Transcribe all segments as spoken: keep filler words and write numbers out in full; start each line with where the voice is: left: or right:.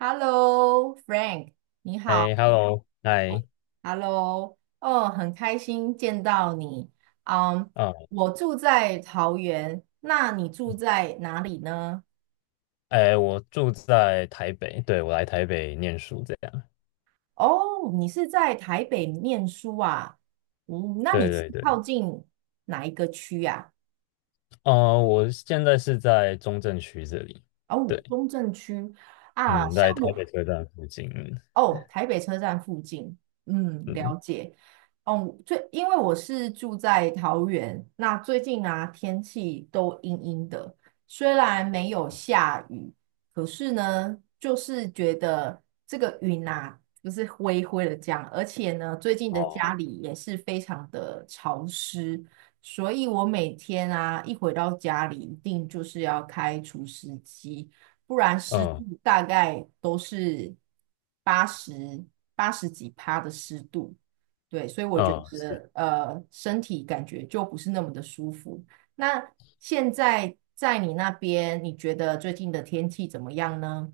right: Hello,Frank,你
left: 哎
right: 好。
left: ，Hello，嗨，
right: Hello,哦，很开心见到你。嗯，
left: 啊，
right: 我住在桃园，那你住在哪里呢？
left: 哎，我住在台北，对，我来台北念书，这样，
right: 哦，你是在台北念书啊？嗯，那
left: 对
right: 你是
left: 对对，
right: 靠近哪一个区呀、
left: 呃，我现在是在中正区这里，
right: 啊？哦，
left: 对，
right: 中正区啊，
left: 嗯，
right: 像
left: 在台
right: 我，
left: 北车站附近，嗯，
right: 哦，台北车站附近，嗯，
left: 嗯
right: 了解。哦，最因为我是住在桃园，那最近啊天气都阴阴的，虽然没有下雨，可是呢，就是觉得这个云啊就是灰灰的这样，而且呢，最近的家
left: 哦，
right: 里也是非常的潮湿，所以我每天啊一回到家里，一定就是要开除湿机。不然湿度
left: 嗯
right: 大概都是八十八十几趴的湿度，对，所以我觉
left: 嗯，
right: 得呃身体感觉就不是那么的舒服。那现在在你那边，你觉得最近的天气怎么样呢？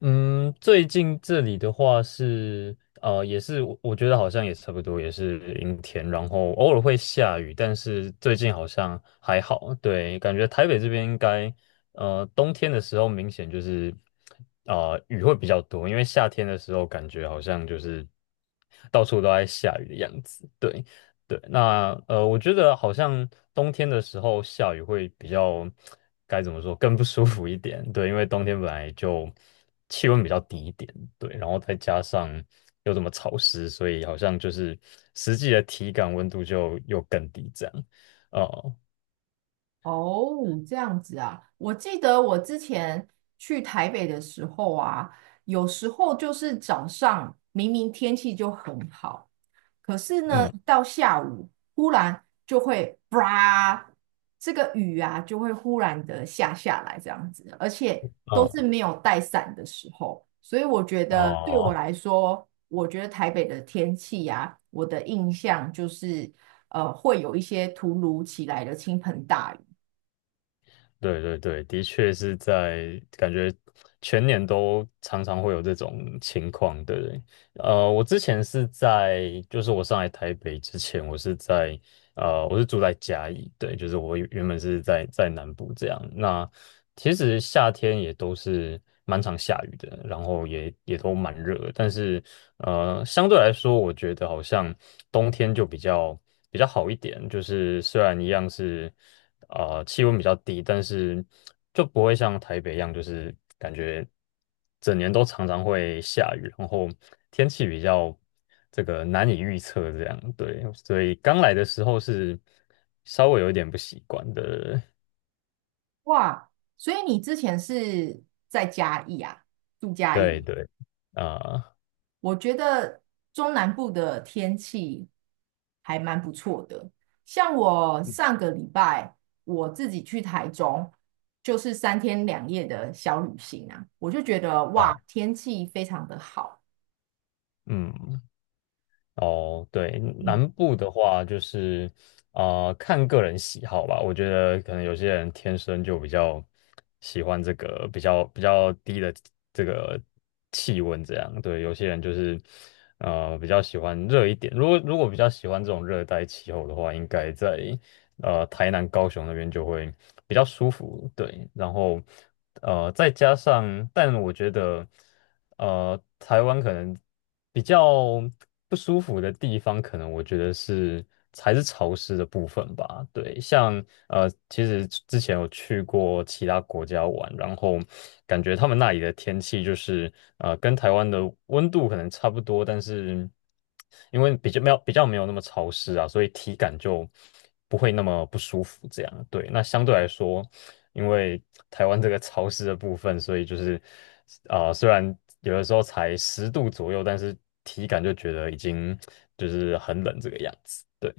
left: 嗯，最近这里的话是，呃，也是我我觉得好像也差不多，也是阴天，然后偶尔会下雨，但是最近好像还好。对，感觉台北这边应该，呃，冬天的时候明显就是，呃，雨会比较多，因为夏天的时候感觉好像就是到处都在下雨的样子。对。对，那呃，我觉得好像冬天的时候下雨会比较，该怎么说，更不舒服一点。对，因为冬天本来就气温比较低一点，对，然后再加上又这么潮湿，所以好像就是实际的体感温度就又更低这样。哦，
right: 哦，这样子啊，我记得我之前去台北的时候啊，有时候就是早上明明天气就很好。可是呢，
left: 嗯，
right: 一到下午忽然就会吧，这个雨啊就会忽然的下下来这样子，而且都是
left: 哦，
right: 没有带伞的时候，所以我觉得对我
left: 哦，
right: 来说，我觉得台北的天气啊，我的印象就是呃会有一些突如其来的倾盆大雨。
left: 对对对，的确是在感觉全年都常常会有这种情况的人。呃，我之前是在，就是我上来台北之前，我是在呃，我是住在嘉义，对，就是我原原本是在在南部这样。那其实夏天也都是蛮常下雨的，然后也也都蛮热的但是呃，相对来说，我觉得好像冬天就比较比较好一点，就是虽然一样是呃气温比较低，但是就不会像台北一样，就是感觉。整年都常常会下雨，然后天气比较这个难以预测，这样对，所以刚来的时候是稍微有一点不习惯的，
right: 哇，所以你之前是在嘉义啊，住嘉
left: 对
right: 义。
left: 对，啊、
right: 我觉得中南部的天气还蛮不错的。像我上个礼拜我自己去台中，就是三天两夜的小旅行啊，我就觉得哇，
left: 啊、
right: 天气非常的好。
left: 嗯。哦，对，南部的话就是，呃，看个人喜好吧。我觉得可能有些人天生就比较喜欢这个比较比较低的这个气温这样。对，有些人就是呃比较喜欢热一点。如果如果比较喜欢这种热带气候的话，应该在呃台南、高雄那边就会比较舒服。对，然后呃再加上，但我觉得。呃，台湾可能比较不舒服的地方，可能我觉得是还是潮湿的部分吧。对，像呃，其实之前有去过其他国家玩，然后感觉他们那里的天气就是呃，跟台湾的温度可能差不多，但是因为比较没有比较没有那么潮湿啊，所以体感就不会那么不舒服。这样，对，那相对来说。因为台湾这个潮湿的部分，所以就是啊、虽然有的时候才十度左右，但是体感就觉得已经就是很冷这个样子。对，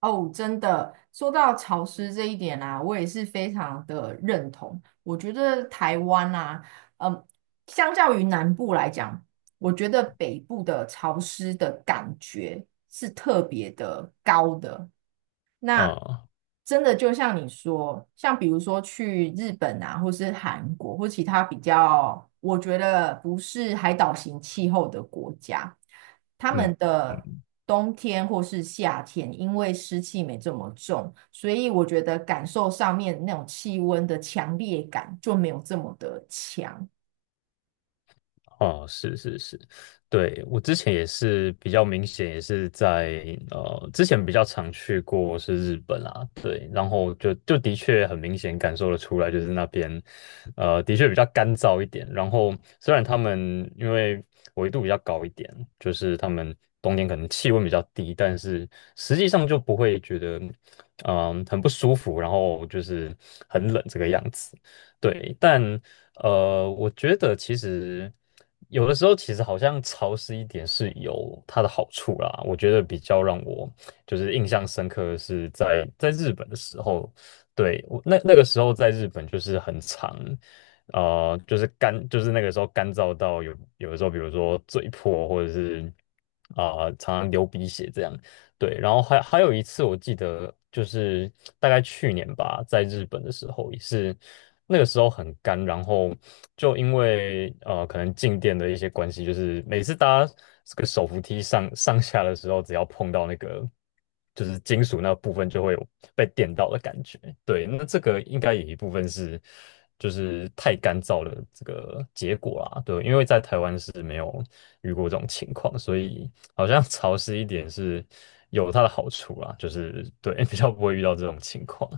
right: 哦，真的，说到潮湿这一点啊，我也是非常的认同。我觉得台湾啊，嗯，相较于南部来讲，我觉得北部的潮湿的感觉是特别的高的。那
left: 啊、
right: 真的就像你说，像比如说去日本啊，或是韩国，或其他比较我觉得不是海岛型气候的国家，他们
left: 嗯。
right: 的
left: 嗯。
right: 冬天或是夏天，因为湿气没这么重，所以我觉得感受上面那种气温的强烈感就没有这么的强。
left: 哦，是是是，对，我之前也是比较明显，也是在呃之前比较常去过是日本啊，对，然后就就的确很明显感受得出来，就是那边呃的确比较干燥一点。然后虽然他们因为纬度比较高一点，就是他们冬天可能气温比较低，但是实际上就不会觉得嗯、很不舒服，然后就是很冷这个样子。对，但呃，我觉得其实有的时候，其实好像潮湿一点是有它的好处啦。我觉得比较让我就是印象深刻的是在在日本的时候，对，我那那个时候在日本就是很长，呃，就是干，就是那个时候干燥到有有的时候，比如说嘴破或者是啊、常常流鼻血这样。对，然后还还有一次，我记得就是大概去年吧，在日本的时候也是，那个时候很干，然后就因为呃可能静电的一些关系，就是每次搭这个手扶梯上上下的时候，只要碰到那个就是金属那部分，就会有被电到的感觉。对，那这个应该有一部分是就是太干燥的这个结果啦。对，因为在台湾是没有遇过这种情况，所以。好像潮湿一点是有它的好处啦，就是对，比较不会遇到这种情况。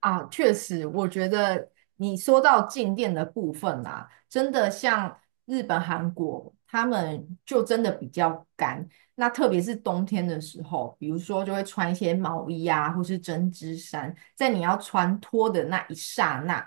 right: 啊，确实，我觉得你说到静电的部分啦，真的像日本、韩国，他们就真的比较干。那特别是冬天的时候，比如说就会穿一些毛衣啊，或是针织衫，在你要穿脱的那一刹那，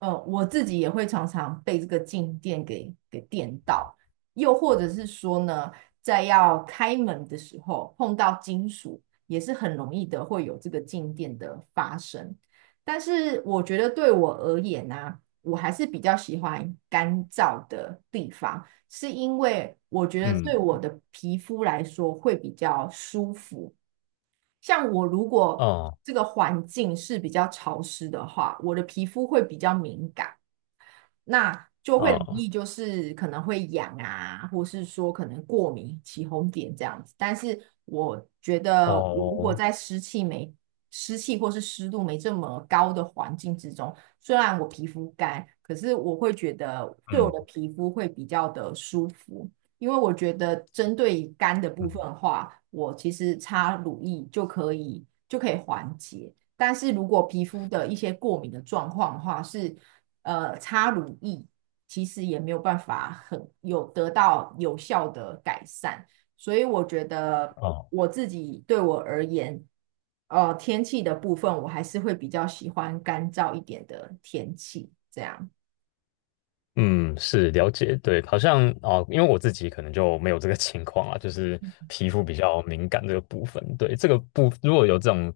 right: 呃，我自己也会常常被这个静电给给电到，又或者是说呢，在要开门的时候碰到金属，也是很容易的会有这个静电的发生。但是我觉得对我而言呢、啊我还是比较喜欢干燥的地方，是因为我觉得对
left: 嗯，
right: 我的皮肤来说会比较舒服。像我如果
left: 哦，
right: 这个环境是比较潮湿的话，我的皮肤会比较敏感。那就会容
left: 哦，
right: 易就是可能会痒啊，或是说可能过敏、起红点这样子。但是我觉得，如果
left: 哦，
right: 在湿气没湿气或是湿度没这么高的环境之中，虽然我皮肤干，可是我会觉得对我的
left: 嗯，
right: 皮肤会比较的舒服。因为我觉得针对于肝的部
left: 嗯，
right: 分的话，我其实擦乳液就可以就可以缓解。但是如果皮肤的一些过敏的状况的话，是呃擦乳液其实也没有办法很有得到有效的改善，所以我觉得
left: 哦，
right: 我自己对我而言，呃天气的部分我还是会比较喜欢干燥一点的天气，这样。
left: 嗯，是了解，对，好像哦，因为我自己可能就没有这个情况啊，就是皮肤比较敏感这个部分，对，这个部如果有这种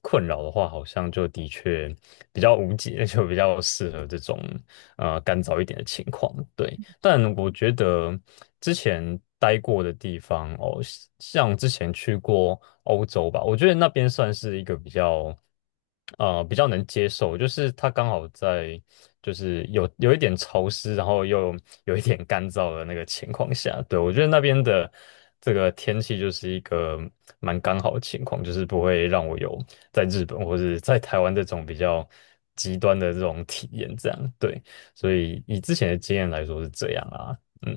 left: 困扰的话，好像就的确比较无解，就比较适合这种呃干燥一点的情况，对。但我觉得之前待过的地方哦，像之前去过欧洲吧，我觉得那边算是一个比较，呃，比较能接受，就是它刚好在就是有有一点潮湿，然后又有一点干燥的那个情况下，对，我觉得那边的这个天气就是一个蛮刚好的情况，就是不会让我有在日本或是在台湾这种比较极端的这种体验，这样，对。所以以之前的经验来说是这样啊，嗯，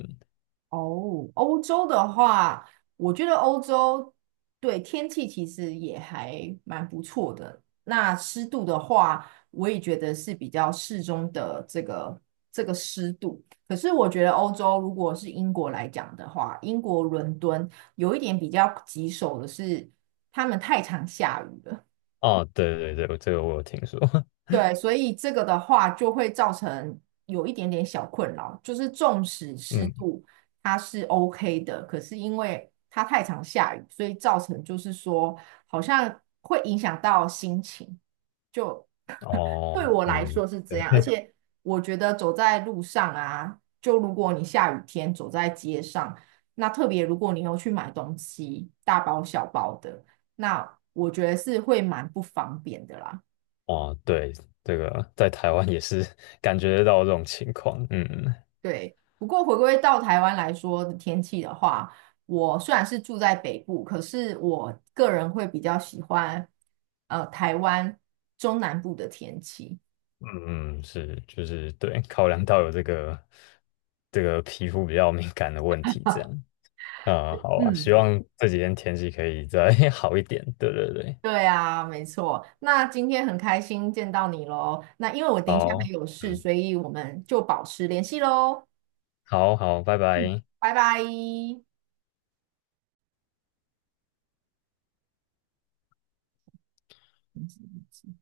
right: 哦，欧洲的话，我觉得欧洲对天气其实也还蛮不错的。那湿度的话，我也觉得是比较适中的这个这个湿度。可是我觉得欧洲如果是英国来讲的话，英国伦敦有一点比较棘手的是，他们太常下雨了。
left: 哦，对对对，这个我有听说，
right: 对，所以这个的话就会造成有一点点小困扰，就是纵使湿
left: 嗯，
right: 度它是 O K 的，可是因为它太常下雨，所以造成就是说好像会影响到心情，就
left: 哦，
right: 对我来
left: 嗯，
right: 说是这
left: 对，
right: 样。而 且我觉得走在路上啊，就如果你下雨天走在街上，那特别如果你有去买东西，大包小包的，那我觉得是会蛮不方便的啦。
left: 哦，对，这个在台湾也是 感觉得到这种情况，嗯
right: 对，不过回归到台湾来说的天气的话，我虽然是住在北部，可是我个人会比较喜欢呃台湾中南部的天气。
left: 嗯，是，就是对，考量到有这个这个皮肤比较敏感的问题，这 样，嗯，好啊，希
right: 嗯，
left: 望这几天天气可以再 好一点，对对对，
right: 对啊，没错。那今天很开心见到你喽。那因为我等一下还
left: 好，
right: 有事，
left: 嗯，
right: 所以我们就保持联系喽。
left: 好好，拜
right: 嗯，
left: 拜。
right: 拜拜。